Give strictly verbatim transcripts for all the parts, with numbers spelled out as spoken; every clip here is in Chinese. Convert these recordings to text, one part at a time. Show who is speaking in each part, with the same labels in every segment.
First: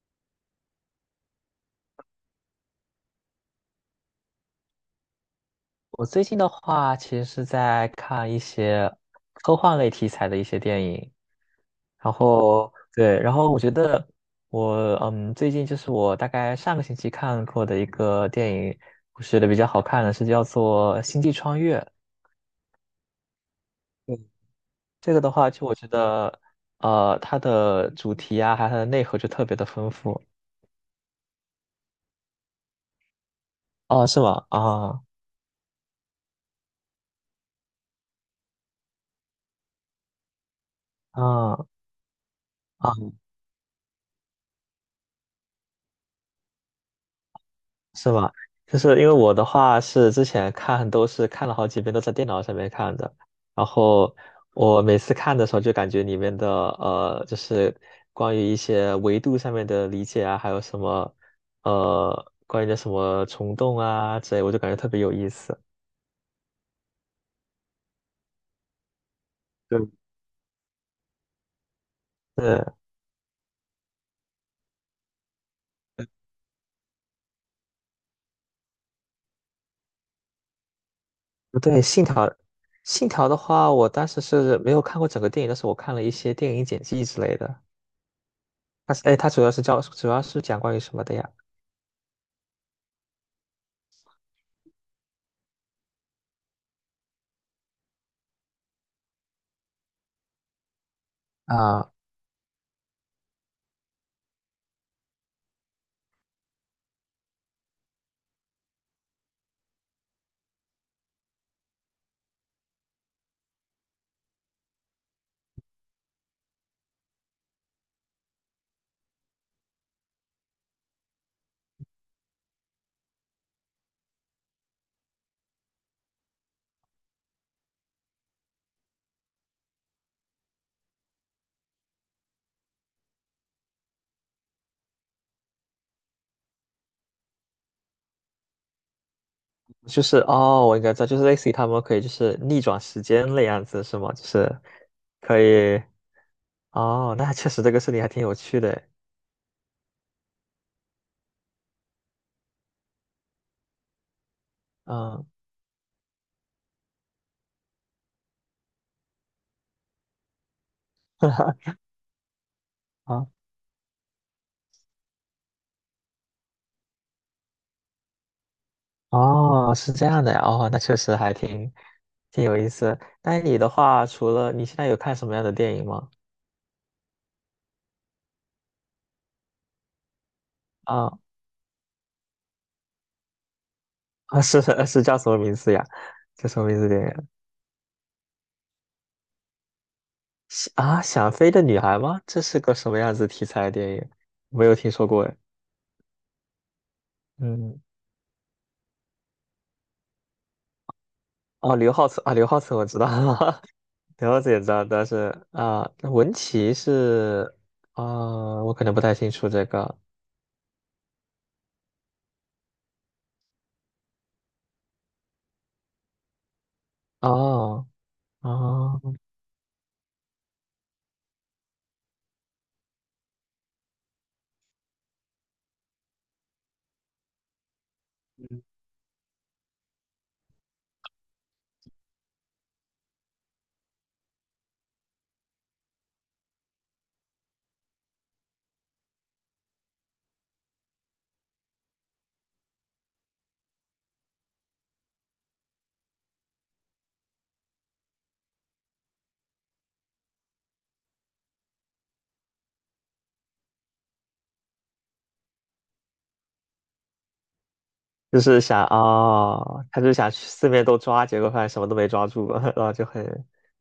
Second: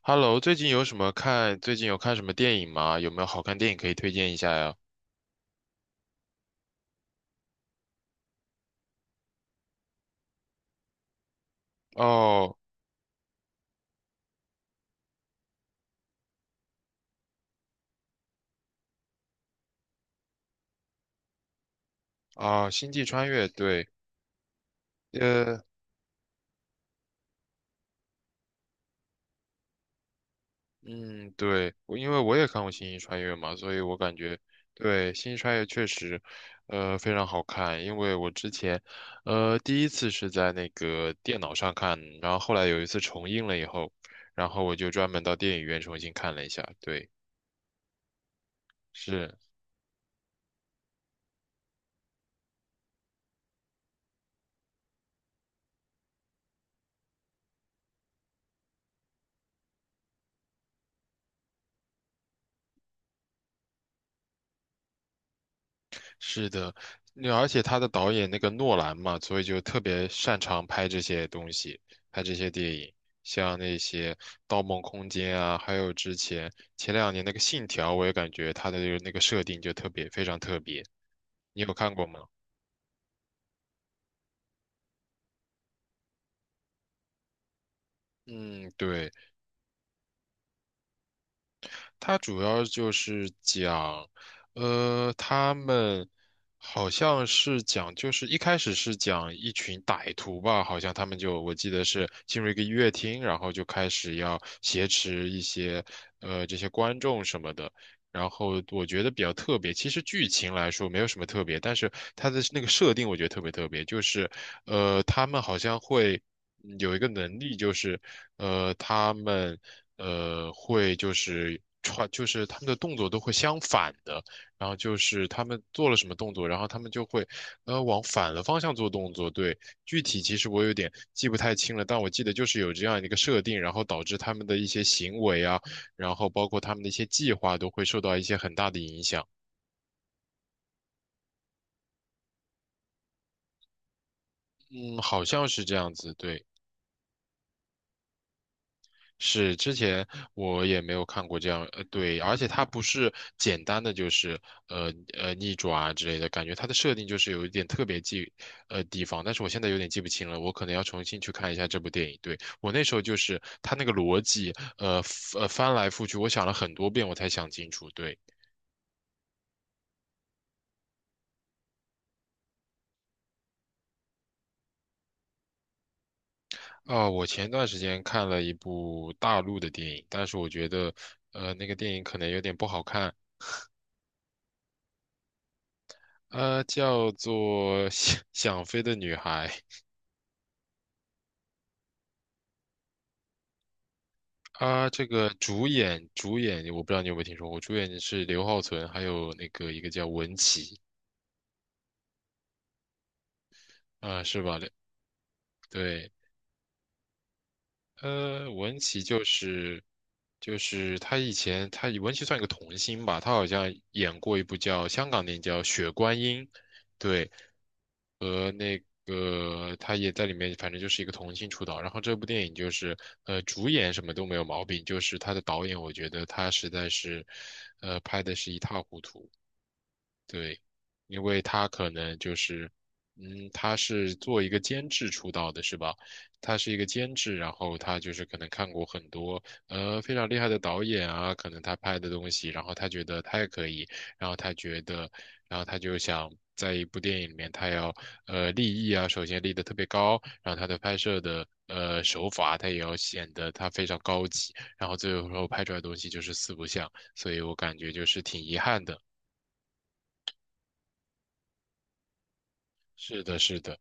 Speaker 1: Hello，最近有什么看？最近有看什么电影吗？有没有好看电影可以推荐一下呀？
Speaker 2: 我最近的话，其实是在看一些科幻类题材的一些电影，然
Speaker 1: 哦，
Speaker 2: 后对，然后我觉得我嗯，最近就是我大概上个星期看过的一个电影，我觉得比较好看的是叫做《星际穿越》。
Speaker 1: 啊，《星际穿越》对，
Speaker 2: 嗯这个的话，
Speaker 1: 呃，
Speaker 2: 就我觉得呃，它的主题啊，还有它的内核就特别的丰富。
Speaker 1: 嗯，对，我因为我也看过《星际穿越》嘛，所以我
Speaker 2: 哦，
Speaker 1: 感
Speaker 2: 是
Speaker 1: 觉
Speaker 2: 吗？啊
Speaker 1: 对《星际穿越》确实，呃，非常好看。因为我之前，呃，第一次是在那个电脑
Speaker 2: 啊
Speaker 1: 上看，然后后来有一
Speaker 2: 啊！
Speaker 1: 次重映了以后，然后我就专门到电影院重新看了一下。对，
Speaker 2: 是吗？就是因为
Speaker 1: 是。
Speaker 2: 我的话是之前看都是看了好几遍，都在电脑上面看的。然后我每次看的时候，就感觉里面的呃，就是关于一些维度上面的理解啊，还有什么呃，关于的什么虫洞啊之类，我就感觉特别有意思。
Speaker 1: 是的，那而且他的导演那个诺兰嘛，所以就特
Speaker 2: 对，
Speaker 1: 别擅长拍这些东西，拍这些
Speaker 2: 对，
Speaker 1: 电影，像那些《盗梦空间》啊，还有之前前两年那个《信条》，我也感觉他的那个设定就特别非常特别。你有
Speaker 2: 对，
Speaker 1: 看
Speaker 2: 信
Speaker 1: 过吗？
Speaker 2: 条，信条的话，我当时是没有看过整个电影，但是我看了一些电影剪辑之类的。
Speaker 1: 嗯，
Speaker 2: 它是，
Speaker 1: 对。
Speaker 2: 哎，它主要是教，主要是讲关于什么的呀？
Speaker 1: 它主要就是讲，呃，他们好像是讲，就是一开始是讲一群歹徒吧，好像他们就我记得
Speaker 2: 啊。
Speaker 1: 是进入一个音乐厅，然后就开始要挟持一些呃这些观众什么的。然后我觉得比较特别，其实剧情来说没有什么特别，但是它的那个设定我觉得特别特别，就是呃，他们好像会嗯有一个能力，就是呃，他们呃会就是穿，就是他们的动作都会相反的，然后就是他们做了什么动作，然后他们就会呃往反的方向做动作。对，具体其实我有点记不太清了，但我记得就是有这样一个设定，然后导致他们的一些行为啊。然后包括他们的一些计划都会受到一些很大的影响。
Speaker 2: 就是哦，我应该知道，就是类似于他们可以就是逆转时间那样子是吗？就是
Speaker 1: 嗯，好
Speaker 2: 可
Speaker 1: 像是这
Speaker 2: 以
Speaker 1: 样子，对。
Speaker 2: 哦，那确实这个事情还挺有趣的诶，
Speaker 1: 是，之前我也没有看过这样，呃，对，而且它不是简单的就是呃
Speaker 2: 嗯，
Speaker 1: 呃逆转啊之类的，感觉它的设定就是有一点特别记，呃地方，但是我现在有点记不清了，我可能要重新去看一下 这部电影。对，我那时候就
Speaker 2: 啊
Speaker 1: 是它那个逻辑，呃呃翻来覆去，我想了很多遍我才想清楚。对。
Speaker 2: 哦，是这样的呀，哦，那确实还挺挺有意思。那你的话，除了你现在有看什么样的电影吗？
Speaker 1: 啊，我前段时间看了一部大陆的电影，但是我觉得，
Speaker 2: 啊
Speaker 1: 呃，那个电影可能有点不好看，
Speaker 2: 啊，是是叫什么名字呀？叫什
Speaker 1: 呃，
Speaker 2: 么名字电
Speaker 1: 叫
Speaker 2: 影？
Speaker 1: 做《<laughs> 想想飞的女孩》
Speaker 2: 是啊，想飞的女孩吗？这是个什么样子题材的电影？没有
Speaker 1: 啊，
Speaker 2: 听
Speaker 1: 这
Speaker 2: 说过
Speaker 1: 个
Speaker 2: 诶。
Speaker 1: 主演主演我不知道你有没有听说过，主
Speaker 2: 嗯，
Speaker 1: 演是刘浩存，还有那个一个叫文淇，
Speaker 2: 哦，刘浩存啊，刘浩存我知道，
Speaker 1: 啊，
Speaker 2: 了
Speaker 1: 是吧？
Speaker 2: 解到，但是啊，那
Speaker 1: 对，
Speaker 2: 文琪是
Speaker 1: 呃，
Speaker 2: 啊，我
Speaker 1: 文
Speaker 2: 可能不
Speaker 1: 琪
Speaker 2: 太
Speaker 1: 就
Speaker 2: 清楚这
Speaker 1: 是
Speaker 2: 个
Speaker 1: 就是他以前他文琪算一个童星吧，他好像演过一部叫香港电影叫《雪观音》，对，
Speaker 2: 哦
Speaker 1: 和那
Speaker 2: 哦，
Speaker 1: 个他也在里面，反正就是一个童星出道。然后这部电影就是呃主演什么都没有毛病，就是他的导演我觉得他实在是呃拍的是一塌糊涂。对，因为他可能就是，嗯，他是做一个监制出道的，是吧？他是一个监制，然后他就是可能看过很多呃非常厉害的导演啊，可能他拍的东西，然后他觉得他也可以，然后他觉得，然后他就想在一部电影里面，他要呃立意啊，首先立得特别高，然后他的拍摄的呃手法，他也要显得他非常高级，然后最后拍出来的东西就是四不像，所以我感觉就是挺
Speaker 2: 就
Speaker 1: 遗
Speaker 2: 是
Speaker 1: 憾
Speaker 2: 想
Speaker 1: 的。
Speaker 2: 哦，他就想去四面都抓，结果发现什么都没抓住，然后就
Speaker 1: 是的，
Speaker 2: 很，
Speaker 1: 是的。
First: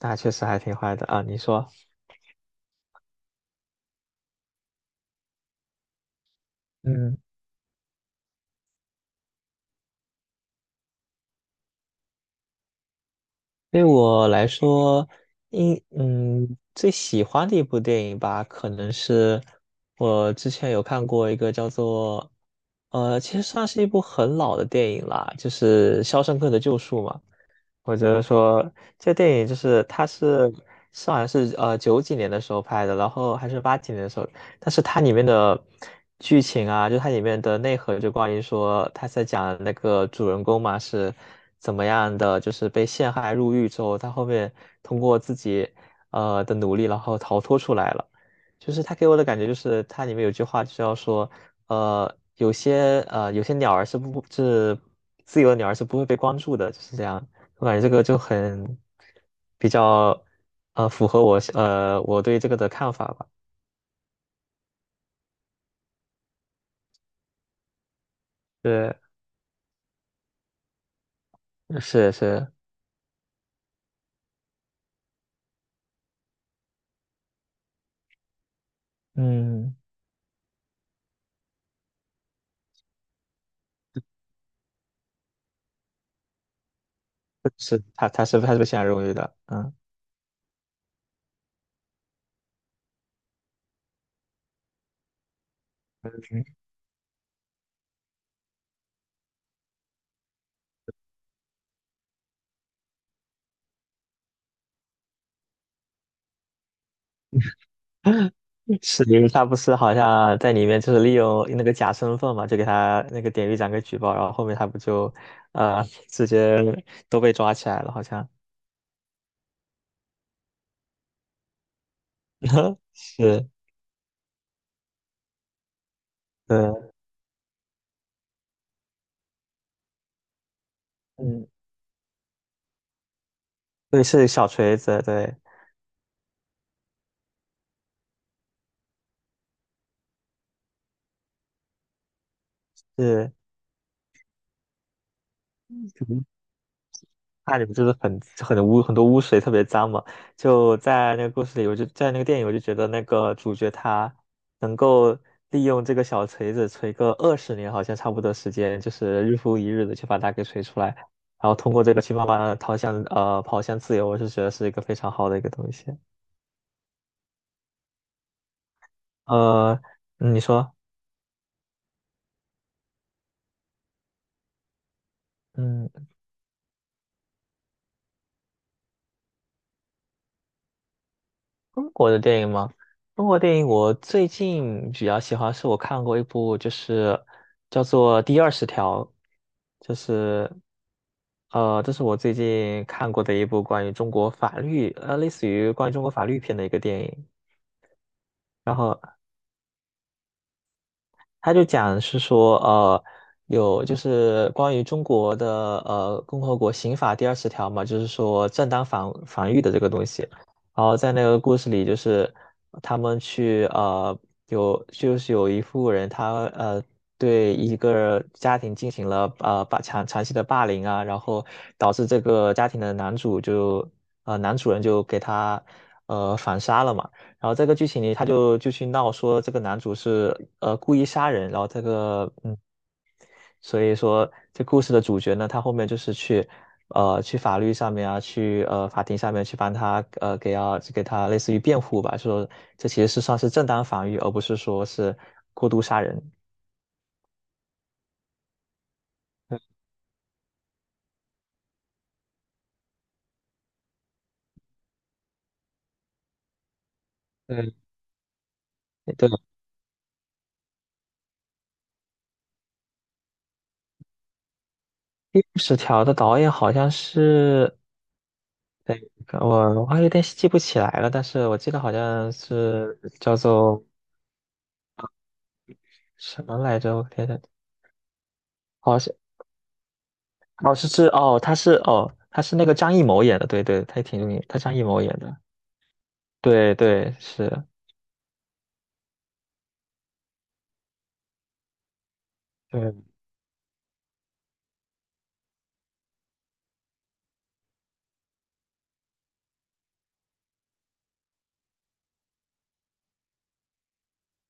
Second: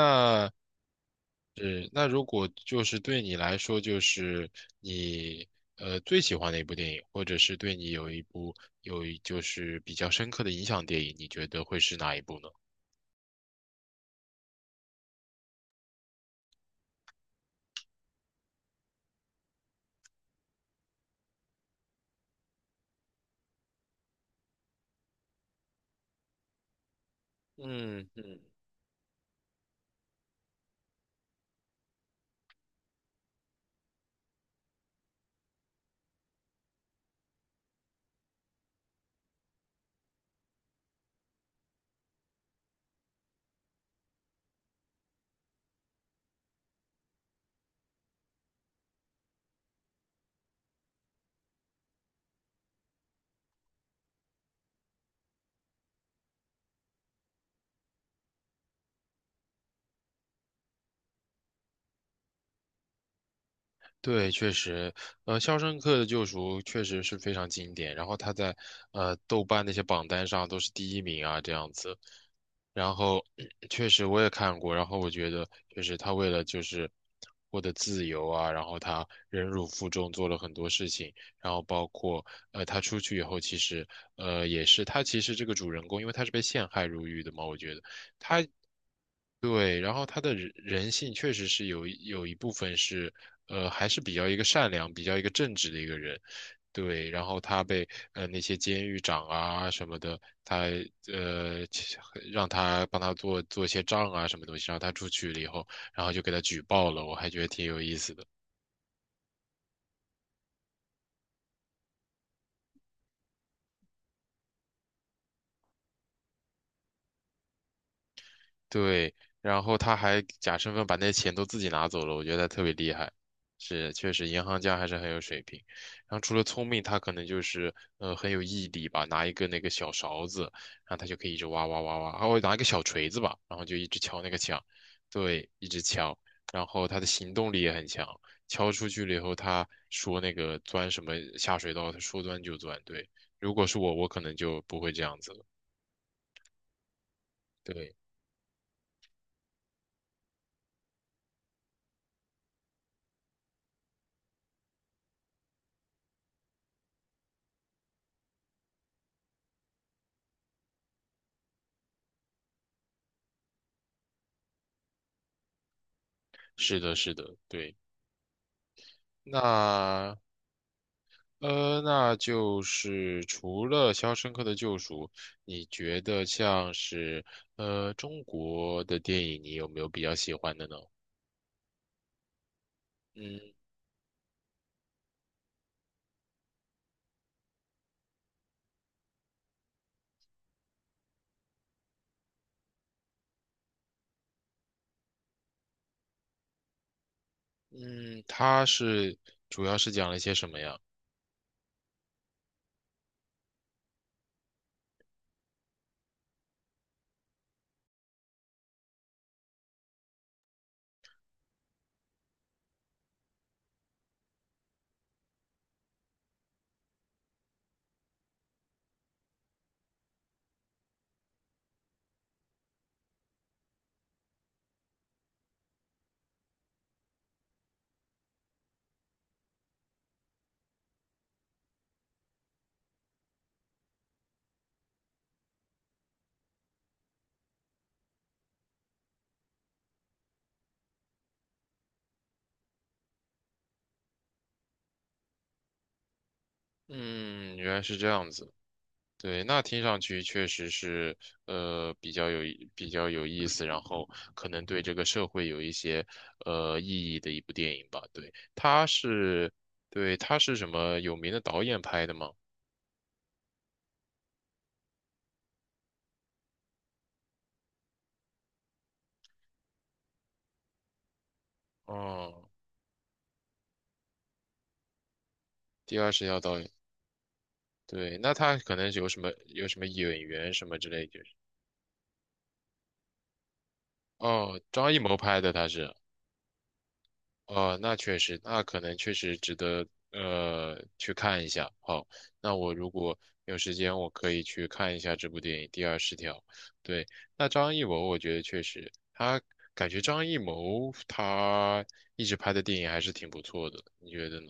Speaker 2: 那确实还挺坏的啊。你说，
Speaker 1: 是那如果就是对你来说，就是你呃最喜欢的一部电影，
Speaker 2: 嗯
Speaker 1: 或者是对你有一部有一就是比较深刻的影响电影，你觉得会是哪一部呢？
Speaker 2: 对我来说，应嗯最喜欢的一部电影吧，可能是我之前有看过一个叫做，呃，其实算是一部很老的电影啦，就是《肖申克的救赎》嘛。我觉
Speaker 1: 嗯
Speaker 2: 得
Speaker 1: 嗯
Speaker 2: 说这电影就是它是是好像是呃九几年的时候拍的，然后还是八几年的时候。但是它里面的剧情啊，就它里面的内核，就关于说他在讲那个主人公嘛是怎么样的，就是被陷害入狱之后，他后面通过自己呃的努力，然后逃脱出来了。就是他给我的感觉就是它里面有句话就是要说，呃，有些呃有些鸟儿是不是自由的鸟儿是不会被关注的，就是这样。我感觉这个就很比较呃符合我呃我对这个的看法吧。
Speaker 1: 对，确实，呃，《肖申克的救赎》确实是非常经典，然后它在
Speaker 2: 对。
Speaker 1: 呃豆瓣那些榜单上都是第一名啊，这样子。
Speaker 2: 是是，
Speaker 1: 然后确实我也看过，然后我觉得就是他为了就是获得自由啊，然后他忍辱
Speaker 2: 嗯，
Speaker 1: 负重做了很多事情，然后包括呃他出去以后，其实呃也是他其实这个主人公，因为他是被陷害入狱的嘛，我觉得。
Speaker 2: 是他他是他是被选荣誉的，嗯，
Speaker 1: 对，然后他的人人性确实是有一有一部分是，呃，还是比较一个善良、比较一个正直的一个人，对。然后他被呃那些监狱长啊什么的，他呃其让他帮他做做一些账啊什么东西，然后他出去了以后，然后就给他举报了，我还觉得挺有意思的。
Speaker 2: 嗯是因为他不是好像在里面就是利用那个假身份嘛，就给他那个典狱长给举报，然后后面他不就呃直接都被抓起来了，好像
Speaker 1: 对，然后他还假身份把那钱都自己拿走了，我觉得他特别 厉害。
Speaker 2: 是，
Speaker 1: 是，确实银行家还是很有水平。然后除了聪明，
Speaker 2: 对，
Speaker 1: 他可能就是呃很有毅力吧，拿一个那个小勺子，然后他就可以一直
Speaker 2: 嗯，
Speaker 1: 挖挖挖挖，还会拿一个小锤子吧，然后就一直
Speaker 2: 对，
Speaker 1: 敲
Speaker 2: 是
Speaker 1: 那个
Speaker 2: 小
Speaker 1: 墙，
Speaker 2: 锤子，对，
Speaker 1: 对，一直敲。然后他的行动力也很强，敲出去了以后，他说那个钻什么下水道，他说钻就钻。对，
Speaker 2: 是。
Speaker 1: 如果是我，我可能就不会这样子了。
Speaker 2: 那里不就
Speaker 1: 对，
Speaker 2: 是很很污很多污水，特别脏嘛？就在那个故事里，我就在那个电影，我就觉得那个主角他能够利用这个小锤子锤个二十年，好像差不多时间，就是日复一日的去把它给锤出来，然后通过这个去慢慢的逃向呃跑向自由，我是觉得是一个非常好的一个东西。
Speaker 1: 是的，是的，对。
Speaker 2: 呃，
Speaker 1: 那
Speaker 2: 嗯你说，
Speaker 1: 呃，那就是除了《肖申克的救赎》，你觉
Speaker 2: 嗯。
Speaker 1: 得像是呃中国的电影，你有没有比较喜欢的呢？
Speaker 2: 中国的电影吗？中国
Speaker 1: 嗯
Speaker 2: 电影我最近比较喜欢，是我看过一部，就是叫做《第二十条》，就是呃，这是我最近看过的一部关于中国法律，呃，类似于关于中国法律片的一个电影。
Speaker 1: 嗯，它
Speaker 2: 然后
Speaker 1: 是主要是讲了一些什么呀？
Speaker 2: 他就讲是说，呃，有就是关于中国的呃共和国刑法第二十条嘛，就是说正当防防御的这个东西。然后在那个故事里，就是他们去呃有就是有一户人他呃对一个家庭进行了呃霸强长期的霸凌啊，然后导致这个家庭的男主就呃男主人就给他呃反杀了嘛。然后这个剧情里他就就去闹说这个男主是呃故意杀人，然后这个嗯，所以说这故事的主角呢，他后面就是去呃去法律上面啊，去呃法庭上面去帮他呃给要给他类似于辩护吧，说这其实是算是正当防御，而不是说是过度杀人。
Speaker 1: 嗯，原来是这样子。对，那听上去确实是呃比较有意比较有意思，然后可能对这个社会有一些呃意义的一部电
Speaker 2: 对，
Speaker 1: 影吧。对，它
Speaker 2: 对，
Speaker 1: 是对它是什么有名的导演拍的吗？
Speaker 2: 第十条的导演好像是，对，我我还有点记不起来了，但是我记得好像
Speaker 1: 哦。
Speaker 2: 是叫做
Speaker 1: 第二十条
Speaker 2: 什么
Speaker 1: 导演，
Speaker 2: 来着？我天，
Speaker 1: 对，那他可能
Speaker 2: 好
Speaker 1: 是有
Speaker 2: 像
Speaker 1: 什么有什么演员什
Speaker 2: 哦
Speaker 1: 么之
Speaker 2: 是
Speaker 1: 类，
Speaker 2: 是
Speaker 1: 就是
Speaker 2: 哦，他是哦他是那个张艺谋演的，对对，他也挺有名，他
Speaker 1: 哦，
Speaker 2: 张艺
Speaker 1: 张艺
Speaker 2: 谋演
Speaker 1: 谋
Speaker 2: 的，
Speaker 1: 拍的他是，
Speaker 2: 对对是，
Speaker 1: 哦，那确实，那可能确实值得呃去看一下。好，那我如
Speaker 2: 对。
Speaker 1: 果有时间，我可以去看一下这部电影《第二十条》。对，那张艺谋，我觉得确实，他感觉张艺谋他一直拍的电影还是挺不错的，你觉得呢？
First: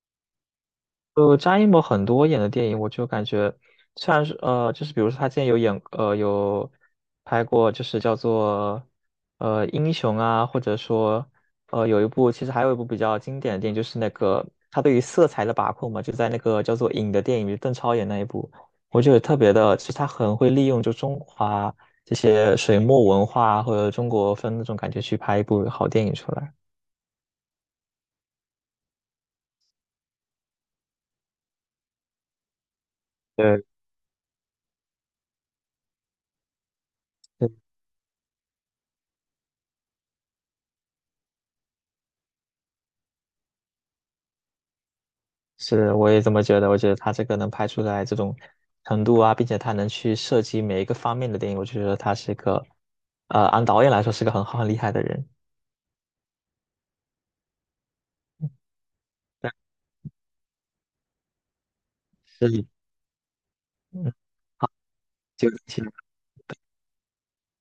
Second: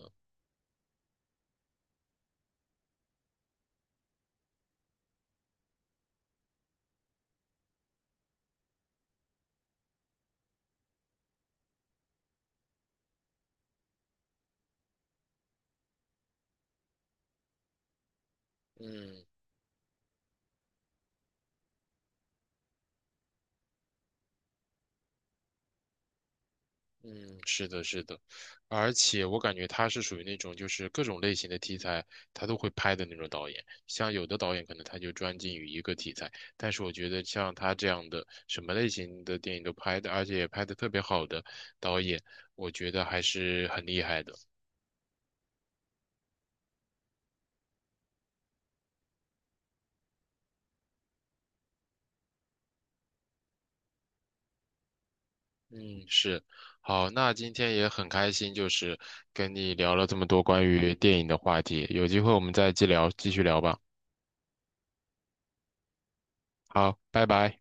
Speaker 2: 呃，张艺谋很多演的电影，我就感觉虽然是呃，就是比如说他之前有演呃有拍过，就是叫做呃英雄啊，或者说呃有一部其实还有一部比较经典的电影，就是那个他对于色彩的把控嘛，就在那个叫做《影》的电影里，邓超演那一部，我觉得
Speaker 1: 嗯。
Speaker 2: 特别的，其实他很会利用就中华这些水墨文化或者中国风那种感觉去拍一部好电影出来。
Speaker 1: 嗯，是的，是的，而且我感觉他是属于那种就是各种类型的题材他都会拍的那种导演。
Speaker 2: 对，
Speaker 1: 像有的导演可能他就专精于一个题材，但是我觉得像他这样的什么类型的电影都拍的，而且也拍的特别好的导演，我觉得还是很厉害的。
Speaker 2: 是，我也这么觉得。我觉得他这个能拍出来这种程度啊，并且他能去涉及每一个方面的电影，我就觉得他是一个，呃，按导演来说是个很好很厉害的人。
Speaker 1: 嗯，是。好，那今天也很开心，就是
Speaker 2: 但
Speaker 1: 跟你聊了这么多关于电影的话题，有机会我
Speaker 2: 是，
Speaker 1: 们再继聊，继续聊吧。
Speaker 2: 嗯，好，就。请。
Speaker 1: 好，拜拜。